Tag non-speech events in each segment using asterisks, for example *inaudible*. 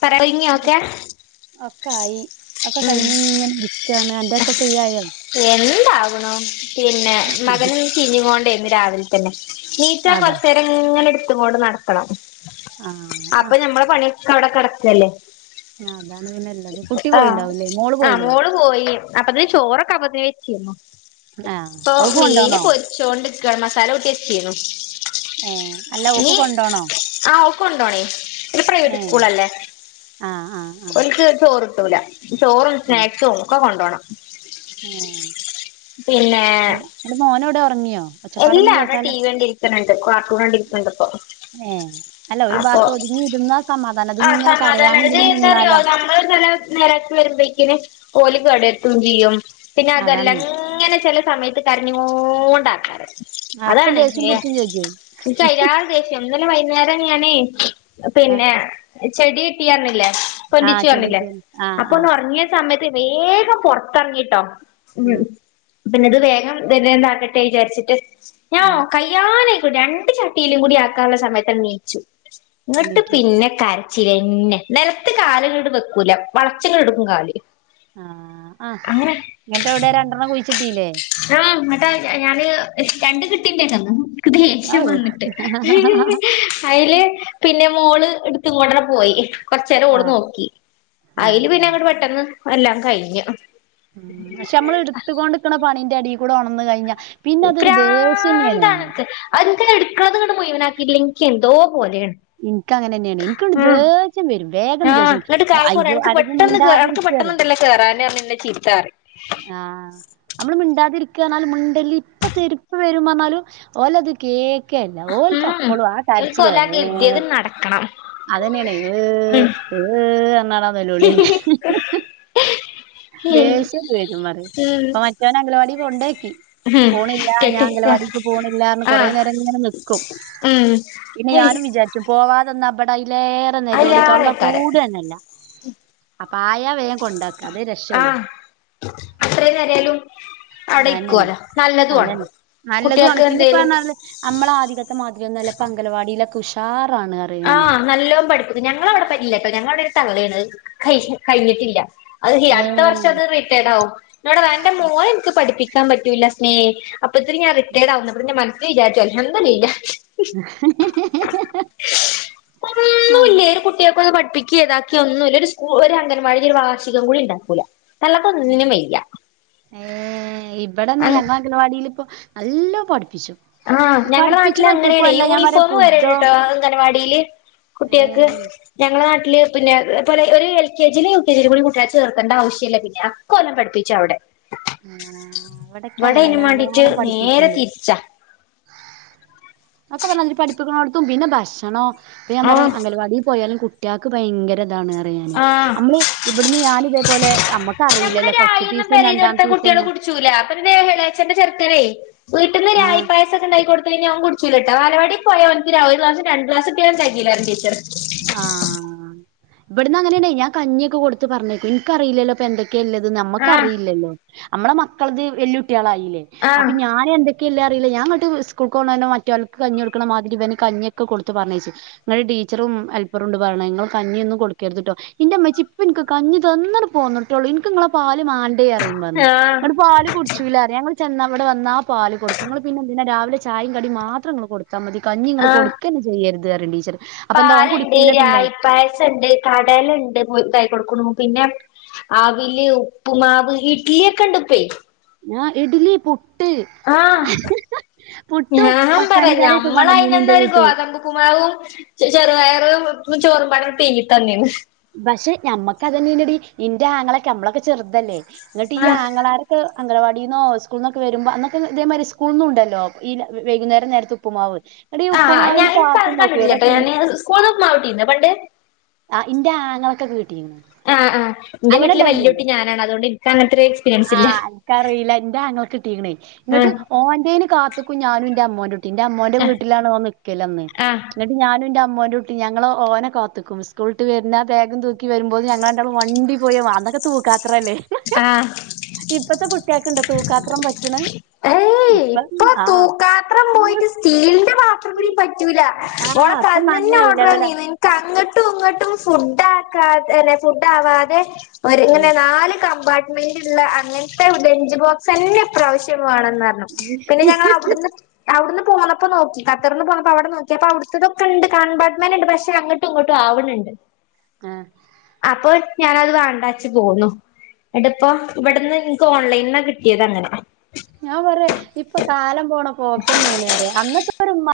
പറ ഒരുങ്ങിയ ഒക്കെ ഓകെ ആയി ഓകെ കഴിഞ്ഞ ഇങ്ങനെ ഇരിക്കാണ് ന്റെക്കെ ഫ്രീ ആയോ എന്താകാണു പിന്നെ മകനും ചിഞ്ഞ കൊണ്ടേ ഇന്ന് രാവിലെ തന്നെ നീച അതാ കൊറച്ച് നേരം ഇങ്ങനെ എടുത്ത കൊണ്ട് നട ണം ആഹ് അപ്പൊ ആഹ് ഞമ്മടെ പണിയൊക്കെ അവിടെ കിടക്കല്ലേ ആ അതാണ് പിന്നെ ഇള്ളത് കുട്ടി ആഹ പോയിണ്ടാവൂലേ ആ പോയില്ലേ മോള് പോയി അപ്പൊതിന് ചോറൊക്കെ അപ്പ വെച്ചിന്നോ ആഹ് ഇപ്പൊ ഓൾക്ക് മീന് കൊണ്ടോണോ പൊരിച്ചോൊണ്ട് ക്ക മസാല ഊട്ടി വചീ നീ ഏ അല്ല ഓക്ക് കൊണ്ടോണോ ആഹ് ഓക്ക് കൊണ്ടോണേ ഇത് പ്രൈവറ്റ് ഏഹ് സ്കൂൾ അല്ലേ ആഹ് ആഹ് ആഹ് ഓൽക്ക് ചോറ്ട്ടൂല ചോറും സ്നാക്സും ഒക്കെ കൊണ്ടോണം ഉം പിന്നെ അൻ്റെ മോനേടെ ഉറങ്ങിയോ എല്ലാ അവിടെ ടി വി കണ്ടിരിക്ക്ണ്‌ണ്ട് കാർട്ടൂണണ്ടിരിക്ക്ണ്ട് ഇപ്പൊ ഏ അല്ല ഒരു അപ്പൊ ഭാത്ത് ഒതുങ്ങിയിരുന്നാ സമാധാനം ത്ങ്ങനെ കരയാനും ഇതില് നിന്നാല നില നേരക്ക വരുമ്പക്കിന് ഓല കടത്തും ചെയ്യും പിന്നെ അതാണേ അതെല്ലാം ഇങ്ങനെ ചില സമയത്ത് കരഞ്ഞോണ്ടാക്കാറ് ആഹ് അപ്പം അതാാണ് ദേഷ്യം ഏ പുടിച്ചും ചെജ്ജേ *unintelligible* ദേശം ഇന്നലെ വൈകുന്നേരം ഞാനേ ആഹ് പിന്നെ ചെടി കിട്ടിർന്നില്ലേ ആഹ് പൊലിച്ച് പറഞ്ഞില്ലേ ചെവിട്ടിയാണ് ആഹ് അപ്പൊ ആഹ് ഒന്ന്റങ്ങിയ സമയത്ത് വേഗം പുൊറത്തിറങ്ങിട്ടോ ഉ ഉം പിന്നെ ഇത് വേഗം വന്നെന്താാക്കട്ടെ വിചാരിച്ചിട്ട് ഞാ ആഹ് കൈ ഞാന് ഇത്ര രണ്ട് ചട്ടിയിലും കൂടി ആക്കാനുള്ള സമയത്ത് ണീച്ചു ഇങ്ങിട്ട് എണീറ്റു പിന്നെ ക ച്ചന്നെ നിലത്ത് കാാല കട് വെക്കൂല വളച്ചങ്ങ എടുക്കും കാല് ആഹ ആഹ് അങ്ങനെ ഇങ്ങട്ട അവിടെ രണ്ടെണ്ണം കുഴിച്ചിട്ടീല്ലേ ആഹ എന്നട്ടാ ഞാന് രണ്ട കിട്ടീന്റെക്കന്ന് ഔ ദേഷ്യം വന്നിട്ട് അതില് പിന്നെ മോള് എ ഇങ്ങോട്ടന പോയി കൊറച്ച നേേരം ഓള് ആഹ് നോക്കി അതില് ആഹ് പിന്നെ അങ്ങോട്ട പെട്ടെന്ന് എല്ലാം കഴിഞ്ഞു *unintelligible* ഉ പക്ഷെ നമ്മള് എടുത്തുകൊണ്ട്ക്കണ പണീന്റെ ഇടിയിൽ കൂടെ ഓണംന്ന് കഴിഞ്ഞാൽ ഭ്രാന്താണ് അതിങ്ങനെ എടുക്കണത് ങ്ങട്ട് മുഴുവനാക്കില്ലെങ്കി എന്തോ പോലെയാണ് ഇനിക്ക അങ്ങനെ തന്നെയാണ് എനികൊരു ആഹ് ദേശ്യം വരും വേഗംണ്ട് ആഹ് ദേശ്യം എന്നിട്ട് പിട്ച്ചും കാക്കു പറയും അയ്യോ അനക്ക് അല്ലെങ്കി പെട്ടെന്ന് കേ അനക്ക് മിണ്ടാതിരിക് പറിം *unintelligible* ആഹ നമ്മള് മിണ്ടാതിരിക്ക പറഞ്ഞാലും മിണ്ടല്ല ഇപ്പ ഇപ്പ തരും പറഞ്ഞാലും ഓലത് കേക്ക് ക്കെയല്ല ഓൽക്ക് ഉം അപ്പളു ആഹ് ഓൽക്ക് കരച്ചില ഓലാകെ എ കരുതിയത് നടക്കണം അതന്നെയാണ് ഏ് ഉം ഏ് എന്നാടാ നിലോളിന്നെ ദേഷ്യം വരും പറി ഉം ഇപ്പൊ മറ്റവനെ അംഗലവാടി കൊണ്ടൊയ് ഉം പോണില്ലാ ഞാൻ കെട്ടി അംഗലവാടിക്ക് പോണില്ലാന്ന് കൊറേ ആഹ് നേരം ഇങ്ങനെ നിക്കും ഉം പിന്നെ ഹയ് ഞാനും വിചാരിച്ചു പോവാതെന്ന ഇമ്പടെ അയ്ലേറെ നെല്ലോളി തൊള്ള അയിലേറെക്കാരം പൂടെന്നല്ല അപ്പ ആയാ വേം കൊണ്ടാക്കാ അതേ രക്ഷള്ളു ആഹ് *unintelligible* അവിടെ അതന്നെയാണ് ഇക്കുവല നല്ലതു ആണ് കുട്ടിയേക്ക് എന്തേലും അമ്മള ആതികത്തെ മാതിരിയൊന്നല്ല പ്പ അംഗലവാടിയിലെക്കെ ഉഷാറാണ് പറയും ഞാനേ ആഹ് നല്ലോം പഠിപ്പിക്കു ഞങ്ങളവിടെ പറ്റില്ലാട്ടൊ ഞങ്ങളവിടെ ഒരു തള്ളയാണത് അഹ് കയിഞ്ഞിട്ടില്ല അതല്ലി ഏ അടുത്ത വർഷം അത് റിറ്റേഡാകും ന്നോടെ വേണ്ട മോള്ള എനിക്ക് പഠിപ്പിക്കാൻ പറ്റൂല്ല സ്നേഹി അപ്പത്തില് ഞാ റിട്ടയേഡറവുംന്ന അപ്പ ഞാ മനസിൽ വിചാരിച്ചു അൽഹംദുലില്ലാഹ് ആഹ് ൻ്റെ കുട്ട്യെക്കൊന്ന് പഠിപ്പിക്കെ താക്കി ഒന്നു ഇല്ല ഒരു സ്കൂ ഒരു അൻഗവാടില് ഒരു വാർഷികം കൂടി ഉണ്ടാക്കൂല്ല തള്ളക്ക് ഒന്നിനും വയ്യ ഏഹ് ഇമ്പടെന്നാ അങ് ഞങ്ങൾ അംഗലവാടിലിപ്പോ നല്ലോ പഠിപ്പിച്ചു ആഹ് ഞങ്ങടെ നാട്ടില പഠിപ്പിച്ചണ ഒറ്റക്കും അങ്ങനെയാണ് അല്ല ഞാൻ പറയാ യൂണിഫോം വരണ്ട് ഫുഡോ കേട്ടോ അംഗൻവാടിയില് ഏ കുട്ട്യേക്ക് ഞങ്ങളെ നാട്ടില് പിന്നെ പോലെ ഒരു എൽ കെ ജി ലു യു കെ ജിലു കൂടി കൂട്ട്യേളെ ചേർക്കേണ്ട ആവശ്യല്ല പിന്നെ കെല്ലം പഠിപ്പിച്ച് അവിടെ ആ ഇവിടൊക്കെ ഇമ്പടെ അങ്ങനെ അയിനു തന്നെ മാണ്ടിട്ട് നല്ലോണം നേരെ തിരിച്ചാ അക്കെ പറഞ്ഞാതിരി പഠിപ്പിക്കണോടത്തു പിന്നെ ഭക്ഷണോ ഇപ്പൊ ഞാ പറയും ആഹ് അംഗൽവാടി പോയാലും കുട്ട്യാൾക്ക് ഭയങ്കര താണ് റ ആഹ് അമ്മള് ഇവിടുന്ന് ഞാന് ഇതേപോലെ നമ്മക്കറീലല്ലോ ഫസ്റ്റ് ഫീസും രണ്ടാ ച്ചൂല പ്പ ൻ്റെ ഇളേച്ചന്റെ ചെർക്കനേ വീട്ടിന്ന് ആഹ് രാഗിപായസൊക്കെ ഉണ്ടായി കൊടുത്ത് കയിഞ്ഞാ ഞാൻ കുടി ചുരട്ട ബാലവാടി പോയാ ഓൻക്ക് ഒരു ക്ലാസു രണ്ട് ക്ലാസു *unintelligible* ടീച്ചറ് ആഹ് ഇവിടന്ന് അങ്ങനെയാണേ ഞാൻ കഞ്ഞിയൊക്കെ കൊടുത്ത് പറഞ്ഞേക്കു ഇൻക്കറീല്ലല്ലപ്പോ എന്തെ ക്കെല്ലത് ആഹ് നമ്മുക്കറിയില്ലല്ലോ അമ്മടെ മക്കളത് വെല്ലുട്ടികളായില്ലേ ആഹ് അപ്പൊ ഞാൻ എന്തൊ ക്കില്ല അറിയില്ല ഞാൻ ഇങ്ങട്ട് സ്കൂൾക്ക് പോന്നെന്നെ മറ്റൾക്ക് കഞ്ഞി കൊടുക്കണ മാതിരി ഇവന് കഞ്ഞി ഒക്കെ കൊടുത്ത് പറഞ്ഞേച്ചു പറഡി ടിച്ചറും ഹെല്പറുണ്ട് പറയണേ നിങ്ങൾ കഞ്ഞിയൊന്നു കൊടുക്കരുത്ട്ടോ ഇന്റെ ഉമ്മച്ചി ഇപ്പനിക്ക് കഞ്ഞി തന്ന് പോന്നട്ട ട്ടോള്ളു ബനിക്ക് ഇങ്ങളെ പാല് മാണ്ടേയ ടൈമന്ന് ആഹ് എട്ട് പാല് കുടിച്ചൂലാറിയു ഞങ്ങൾ ചെന്നവിടെ വന്നാ പാൽ കൊടുക്കും ഇങ്ങൾ പിന്നെ എന്തിനാ രാവിലെ ച- തായും കടി മാത്രം ഇങ്ങൾ കൊടുത്താ മതി കഞ്ഞി ഇങ്ങള് കൊടുക്കെന്നെ ചെയ്യരുത് പറയും ടീച്ചറ് അപ്പൊ എന്താ ഓൻ പാലുണ്ട്, കുടിക്കൂല പിന്നെ രായി പായസം ഉണ്ട് കടലണ്ട് ഇതായി കൊടുക്കുണു പിന്നെ ആവില്, ഉപ്പ് മാവ്, ഇഡ്ലിയൊക്കെ ഉണ്ട്പ്പേ ങ്ങാ ഇഡലി, പുട്ട് ആഹ് പുട്ടും ഞാൻ പറയാ പട്ടാണിക്കറിയൊക്കെ കൊണ്ടന്നീനി ഇന്റെ ഞമ്മളയിനെന്നെരു വീട്ട് ഗോതമ്പ് ഉപ്പുമാവും ച്ചി ചെറുപയറ് ഉപ്പ് ചോറുപാടെ പുഴുങ്ങി തന്നീന്ന്. പക്ഷെ നമ്മക്ക് അതന്നല്ലല്ലടി ഇന്റെ ആങ്ങളക്കെ നമ്മളൊക്കെ ചെറുതല്ലേ ഇങ്ങട്ട് ഈ ആഹ് ആങ്ങളാര് ട്ട് അംഗണവാടിന്നോ സ്കൂള് ന്നോക്കെ വരുമ്പോ അന്നെക്കെ ഇതേമാതിരി സ്കൂളിന്നുണ്ടല്ലോ ഈ വൈ വൈകുന്നേരം നേരത്തെ ഉപ്പുമാവ് എടീ ഉപ്പുമാവിന് കാത്ത്ന്നോക്കിയോ ഇവിടെ സ്കൂളിന്ന് ഉപ്പുമാവ് കിട്ടിനോ പണ്ട്? ആഹ് ഇന്റെ ആങ്ങളൊക്കെ കിട്ടിരുന്നു. അ ആഹ് ഇന്റെ വീട്ടില് വല്യ കുട്ടി ഞാനാണ് അതുകൊണ്ട് ഇനിക്ക് അങ്ങനത്തെര് ആഹ് അനക്കറിയില്ല ഇന്റെ ആങ്ങളക്കിട്ടീക്ക്ണേ ന്നിട്ട് ആഹ് ഓന്റെന് കാത്ത്ക്കും ഞാനും എന്റെ അമ്മിൻ്റെുട്- ഇന്റെ അമ്മോന്റെ ആഹ് വീട്ടിലാണ് ഓനിൽക്കലന്ന് ആഹ് ന്നിട്ട് ഞാനും എന്റെ അമ്മോന്റെ ഞങ്ങള്ഓനെ കാത്തു നിൽക്കും സ്കൂൾട്ട് വരുന്ന ആ ബാഗും തൂക്കി വരുമ്പോ ഞങ്ങൾ രണ്ടാളും മണ്ടി പോയി അ വാ തുക്കാത്രല്ലേ? ആഹ് ഇപ്പത്തെ കുട്ടിയക്കെ ഉണ്ടോ തൂക്കാത്രം പറ്റണ്. ഏയ് ഇപ്പം ഇപ്പൊ ആഹ് തൂക്കാത്രം പോയിട്ട് സ്റ്റീലിന്റെ പാത്രം പിടി പറ്റൂല ഓള ആഹ് *unintelligible* ഇപ്പൊ നല്ല തന്നെ ഹൈ ഓർഡർ *unintelligible* ലെവലാ *unintelligible* അങ്ങോട്ടും ഇങ്ങോട്ടും ഫുഡ് ആക്കാതെ ഫുഡ് ആവാതെ ഉം ഇങ്ങനെ നാല് കമ്പാർട്ട്മെന്റ് ഇള്ളെ അങ്ങനത്തെ ലഞ്ച് ബോക്സ് തന്നെ ഇപ്രാവശ്യം വേണന്ന് പറ് പിന്നെ ഞങ്ങള് അവിടുന്ന് അവിടുന്ന് പോന്നപ്പോ നോക്കി ഖത്തറ്ന്ന് പോന്നപ്പോ അവിടെ നോക്കിപ്പോ അവിടുത്തതൊക്കെ ഇണ്ട് കൺപാർട്ട്മെന്റ്ണ്ട് പക്ഷേ അങ്ങട് അങ്ങോട്ടും ഇങ്ങോട്ടും ആവ്ണിണ്ട്. ങ്ങേ അപ്പോ ഞാനത് വേണ്ടാ വെച്ച് പോന്നു. *unintelligible* ഇപ്പോ ഇവിടുന്ന് നിനിക്ക് ഓൺലെനിന്നാ കിട്ടിയത് അങ്ങനെ. ഞാൻ പറയാ ഇപ്പ കാലം പോണ പോക്കന്നെയാണ്റിയ അന്നത്തെ *unintelligible*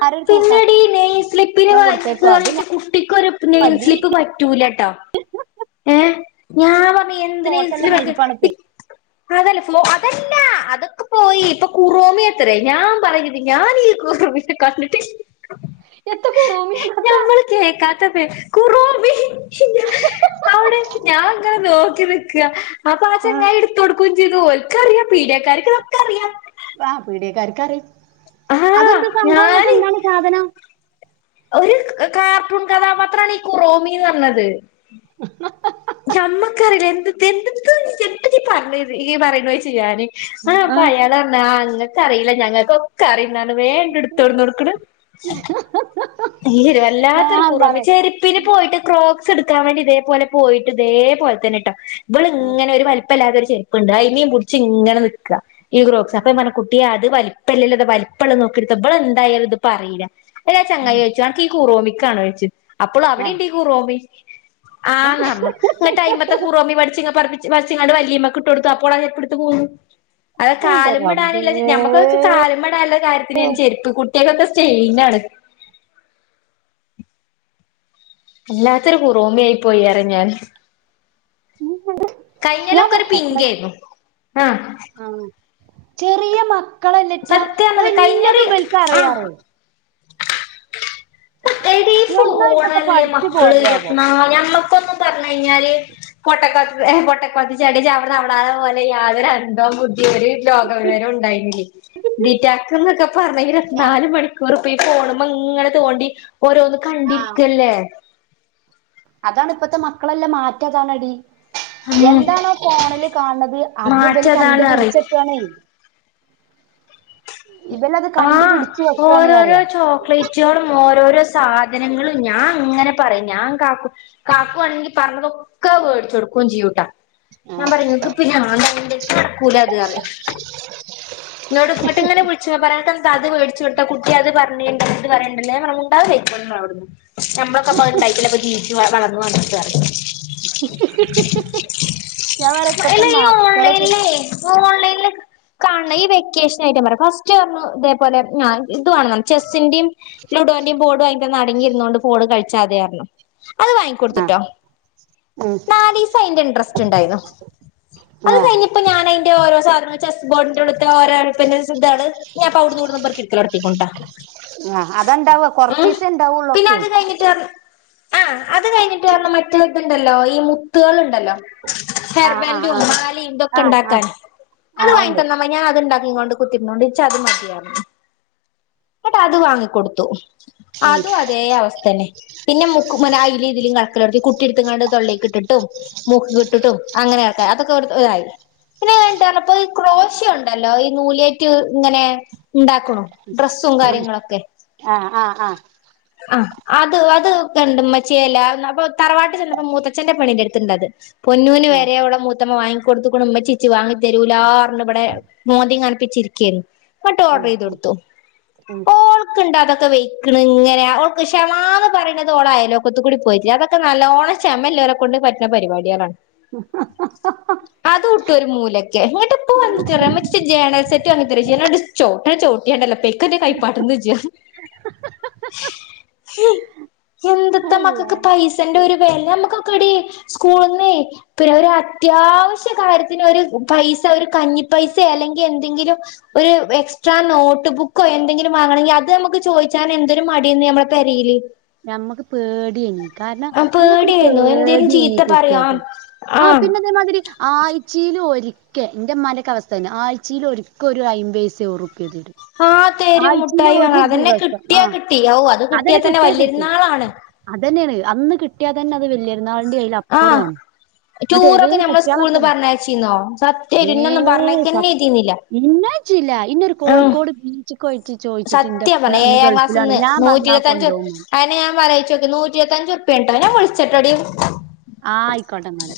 *unintelligible* തൂക്കാ ഈ നെയിൻ സ്ലിപ്പിന് വായിച്ചിട്ട് വന്നിട്ട് കുട്ടിക്കൊരു നെയിൻ സ്ലിപ്പ് പറ്റൂലട്ടോ. ഏഹ് ഞാൻ പറഞ്ഞു എന്തിന ഈ ഫോട്ടോല്ലാം *unintelligible* അതല്ല സ്‌മോ അതല്ല അതൊക്കെ പോയി ഇപ്പ കുറോമിയത്രേ ഞാൻ പറഞ്ഞ് ഞാൻ ഈ കുറോമി ഒക്കെ കണ്ടിട്ട് *unintelligible* കുറോമി *unintelligible* ഞമ്മള് കേക്കാത്ത *unintelligible* കുറോമി. അവിടെ ഞാൻ അങ്ങനെ നോക്കി നിക്ക, അപ്പ ആ ആഹ് ചങ്ങായി എടുത്ത് കൊടുക്കുംയും ചെയ്ത് ഓൽ ക്കറിയാം പീഡിയക്കാർക്ക് ഇതൊക്കെ അറിയാം. ആഹ് പീഡിയക്കാർക്കറിയും, ആഹ് അതെന്ത് സംഭവം എന്നിട്ട് ഞാന് എന്താണ് സാധനം. ഒരു കാർട്ടൂൺ കഥാപത്രാണ് ഈ കുറോമിന്ന് പറഞ്ഞത്. ഉ ഞമ്മക്കറിയില്ല എന്ത്‌ എന്ത്ക്ക് എന്തൊക്കെ ഈ പറഞ്ഞത് ഈ പറയുന്നച്ച ഞാന് ആ അപ്പ അയാളാ പറഞ്ഞേ ആ ഇങ്ങക്ക് അറിയില്ല ഞങ്ങക്ക് ഒ ക്കറിയുന്ന ആണ് വേഗം ഇങ്ങട് എടുത്ത് കൊണ്ട് കൊടുക്കണ്. നീയൊരു വല്ലാത്തൊരു ഞാൻ കുറോമി പറയും ചെരിപ്പിന് പോയിട്ട് ക്രോ ക്സ് എടുക്കാൻ വേണ്ടി ഇതേപല പോയിട്ട് ഇതേപലെ തന്നെട്ടോ ഇവള് ഇങ്ങനെ ഒരു വല് പ്പല്ലാത്തരു ചെരുപ്പുണ്ട് അയിനെയും പുടിച്ച് ഇങ്ങനെ നിക്ക ഈ ക്രോക്സ് അപ്പ *unintelligible* കുട്ടിയെ അ ത് വലിപ്പല്ലല്ലോ ഇത് വലിപ്പള്ള നോക്കി എടുത്തോ ഇവള് എന്തായാലും ഇത് പറയില്ല, *unintelligible* ചങ്ങായി ചോയിച്ച ഈ കുറോമിക്കാണോ ചോയിച്ചു, അപ്പോളും അവിടെ ഇണ്ട് ഈ കുറോമി, ആഹ് ന്ന് പറഞ്ഞു. *unintelligible* ടൈമത്തെ കുറോമി പഠിച്ച് ഇങ്ങ് പറപ്പിച്ച് *unintelligible* ഇങ്ങട് *unintelligible* ഇട്ട് കൊടുത്തു, അപ്പോളത് എടുത്ത് പോന്നു. അത് എന്റെ റബ്ബേ കാല്മ്മടാനുള്ള ഞമ്മക്കൊക്കെ കാലുമ്മടാനുള്ള ഒരു കാര്യ *unintelligible* ചെരുപ്പ് കുട്ടികൾക്കൊക്കെ സ്റ്റേയിന ആണ്. ഇല്ലാത്തോരു കുറോമിയായി പോയി അറിഞ്ഞാൽ. *unintelligible* കഴിഞ്ഞേലൊക്കെ ഒരു പിങ്കേന്നു ആഹ് ചെറിയ മക്കളല്ലറ്റാ സത്യാണത് കഴിഞ്ഞൊരു എല്ലാതും ഇവൽക്കറിയ ആഹ് പറയും. എടി ഈ എവിടുന്നാ ഇതൊക്കെ ഫോണല്ലേ പഠിച്ചു മക്കള് പോരലാവോ *unintelligible* ഞമ്മക്കൊക്കെ പറഞ്ഞ് കഴിഞ്ഞാല് കൊട്ടക്കൊത്ത് എഹ് കൊട്ടക്കൊത്ത് ചാടിയ *unintelligible* അവിടുന്ന് അവിട *unintelligible* പോലെ യാതൊരു അന്തോ കുന്തോ *unintelligible* ലോക വിവരം ഉണ്ടായിരുന്നില്ലേ ഡിറ്റാക്ക്ന്നൊക്കെ പറഞ്ഞ് *unintelligible* ഞാൻ- നാല് മണിക്കൂറ് ഇപ്പ ഈ ഫോണുമ്മേ ഇങ്ങനെ തോണ്ടി ഓരോന്ന് ആ, കണ്ടിരിക്കല്ലേ. അതാണ് ഇപ്പത്തെ മക്കളെല്ലാം മാറ്റതാണടി. ഉം എന്താണോ ഫോണില് കാണണത് അത് ഇബല് കണ്ട് മാറ്റതാണ് പറയും പിടിച്ചെട്ക്കാണേ. ഇബലത് ആഹ് കണ്ടുപിടിച്ചു വെക്കാണ് ഓരോരോ അറിയാം ചോക്ല റ്റ്കളും ഓരോരോ സാധനങ്ങളും ഞാൻ അങ്ങനെ പറയും ഞാൻ കാക്കു കാക്കുവാണെങ്കി പറഞ്ഞതൊക്കെ വേടിച്ച് കൊടുക്കയും ചെയ്യൂട്ടാ. ഞാൻ പറയും ഇങ്ങക്ക് ഇപ്പ ഞാൻ പറയണത് *unintelligible* അത് പറയും. ഉ *unintelligible* ഇങ്ങന വിളിച്ച് *unintelligible* അത് വെടിച്ചു കൊടുത്ത കുട്ടി അത് പറഞ്ഞിണ്ട് *unintelligible* ഞാൻ പറയും മിണ്ടാതെ പൊയ്ക്കോന്ന് അവിടുന്ന്. നമ്മളൊക്കെ ഇപ്പ ഇണ്ടായിട്ടല്ലെ പ്പൊ ജീവിച്ച് വളർന്നു വന്നത് ഞാപറിയേ പത്ത മക്കളക്ക ഓണ്ലൈനില ഈ വെക്കേഷനായിട്ട് ഞാപറയാ ഫാസ്റ്റ് പറഞ്ഞു ഇതേപോലെ ആ ഇത് വേണന്നറിഞ്ഞു ചെസ്സിന്റെമ് ലുഡോന്റിം ബോഡ് വാങ്ങിതന്നാ അടങ്ങിയിരുന്നൊണ്ട് ഫോണ് കളിച്ചാതെർന്നു അത് ആ വാങ്ങിക്കൊടുത്തുട്ടോ ഉം, നാാലിസൈന്റെ ഇൻട്രസ്റ്റ് ണ്ടായിന്നു അത് ആ കഴിഞ്ഞപ്പോ ഞാനയിന്റെ ഓരോ സാധനോ ചെസ് ബോഡിന്റെ ഉള്ള് പ്പ സധാണ് ഞാൻപ്പൊ അവുടുന്ന്വക്ക പോർക്കിട്ക്കലോടങ്ങിക്കട്ടോ. അതണ്ടാവ കൊറച്ചിസം ണ്ടാവൊള്ളൂ ഒക്കേ. *unintelligible* അത് കഴിഞ്ഞിറ്റ് പറഞ്ഞ മറ്റത് ണ്ടല്ലോ ഈമു ത്തുകള ക്കണ്ടല്ലോ ആഹ് ഹെർബാൻഡും ആഹ് മാലിം തൊക്കെ ആഹ് ആഹ് ആഹ് ഉണ്ടാക്കാന് അത് ആഹ് ഉണ്ട് വാങ്ങിതന്ന ഞാൻ അത്ണ്ടാക്കികൊണ്ട് കുത്തിക്കോണ്ട് ഇച്ച അത് മതിയറഞ് ന്നട്ട് അത് വാങ്ങിക്കൊട്ത്തു ഉം അതു അതേ അവസ്ഥേനെ പിന്നെ മു *unintelligible* അയിലുംതിലും കട്ക്കലട്ങ്ങി കുട്ടിടുത്ത്ങ്ങാണ്ട് തൊള്ളിക്ക് ഇട്ടിട്ടും മൂക്ക് ട്ടിട്ടും അങ്ങനൊക്കെ അതൊക്കെ തായി പിന്നെ കയിഞ്ഞപ്പോ ക്രോ *unintelligible* *unintelligible* ഉണ്ടല്ലോ ഈ നൂലിയേറ്റ് ഇങ്ങനെ ഉണ്ടാക്കണ ഡ്രസ്സും ഉം കാര്യങ്ങളൊക്കെ ആഹ് ആഹ് ആഹ് ആ് അത് അത് കണ്ട് മ്മ്ച്യേ അപ്പൊ തറവാട്ട് ചെന്നപ്പോ മൂത്തച്ഛ്ന്റെ പെണ്ണിന്റെ അടുത്ത്ണ്ടത്. പൊന്നുന് ആഹ് വരെഓളെ മൂത്തമ്മ വങ്ങി കൊടുതക്കണമ്മച്ചി വാങ്ങി തരൂല്ലാർ ഞ് വിടെ മോതിം കാനപ്പിച്ചിരിക്കേനി ങ്ങട്ട് ഓർഡർ ഉം ചെയ്ത് ഉം കൊടുത്തു ഉം ഓൾക്ക്ണ്ട അതൊക്കെ വെക്കണ് ങ്ങനെ ഷമന്ന് പറിണത് ഓളായാലക്കത്തുകൂടിപോയില്ല അതൊക്കെ നല്ലോണഷമല്ലോരെ കൊണ്ട് പറ്റ ണ പരിപാടികളാണ് *inaudible* *inaudible* അതുണ്ടോരു മൂലക്കെ നിട്ടിപ്പോ വന്നിട്ടറിയ മ്മച്ചീ ജേണൽ സെറ്റ് വാങ്ങിത്തെരോ ഞാനോ ചോവുട്ട ചോട്ടിയാണ്ടല്ലോ.. ക്കന്റെ കായി പഠന്ന് ഓജ്ജ ഹ്മ് എന്ത്ത മക്കൊക്കെ അല്ലാഹ് പൈസന്റെ ഒരു വേല നമ്മക്കൊക്കടി സ്കൂളന്ന് പ്പേ ഒരു അത്യാവശ്യ കാര്യത്തിന് ഒരു പൈസ ഒരു കഞ്ഞിപ്പൈസെ അല്ലെങ്കി എന്തെങ്കിലും ഒരു എക്സ്ട്രാ നോട്ട് ബുക്കോ എന്തെലും വാങ്ങണങ്കിൽ അതമു ക്ക് ചോദിച്ചാൻ എന്തെങ്കും മടി അയ്നുനമ്മെ പരയില് ഞമ്മക്ക് പേടിയേന്നീ കാരണം അന്നൊക്കെ ഒരു പേടിയായിരുന്നു എന്തേലും ചീത്ത പേടിയന്നീ പറയോ കുട്ടിയൾക്ക് ആഹ ആഹ് പിന്നെ അതേമാതിരി ആഴ്ചൽ ഒരിക്കേ എന്റെ മ്മന്റെ ക്കാവസ്ഥ തന്നെ ആഴ്ചയില ഒരിക്ക ഒരു അയിബൈസ ഒറുപ്പ തരും ആഹ തേര ആഴ്ചയിൽ മുട്ടായി ഞങ്ങ ഒരു അതന്നെ ദിവസം കിട്ടിയാ ആഹ് കിട്ടി ഓ അതന്നേ കിട്ടിയാന്നെ വല്യരുന്നാളാണ് അത് തന്നെണ് അന്ന് കിട്ടിയാ തന്നെ അത് വലിയിരുന്നാളൻറെ അയ്യിൽ അപ്പുറാണ്. ടൂർ ഒക്കെ നമ്മളെ സ്കൂളന്ന് പറഞ്ഞച്ചിന്നോ സത്യന്നഒന്നും പറഞ്ഞക്കന്നെചെയ്തിന്നില്ല. ഇന്ന അയച്ചില്ല ന്നൊരു കോഴിക്കോട് ബീ സത്യ പറഞ്ഞ ഏഴാം ഗൾഫിലാണ് ക്ലാസ്സിന്ന് ഞാൻ വന്നാ നൂറ്റിരത്തഞ്ചൂ കൊണ്ടോവും അതന്നെ ഞാൻ അലയ്ച്ചോക്കെ നൂറ്റിര് ഞാവുള്ച്ചാട്ടോടി ആഹ് ആയിക്കോട്ടെന്നാല്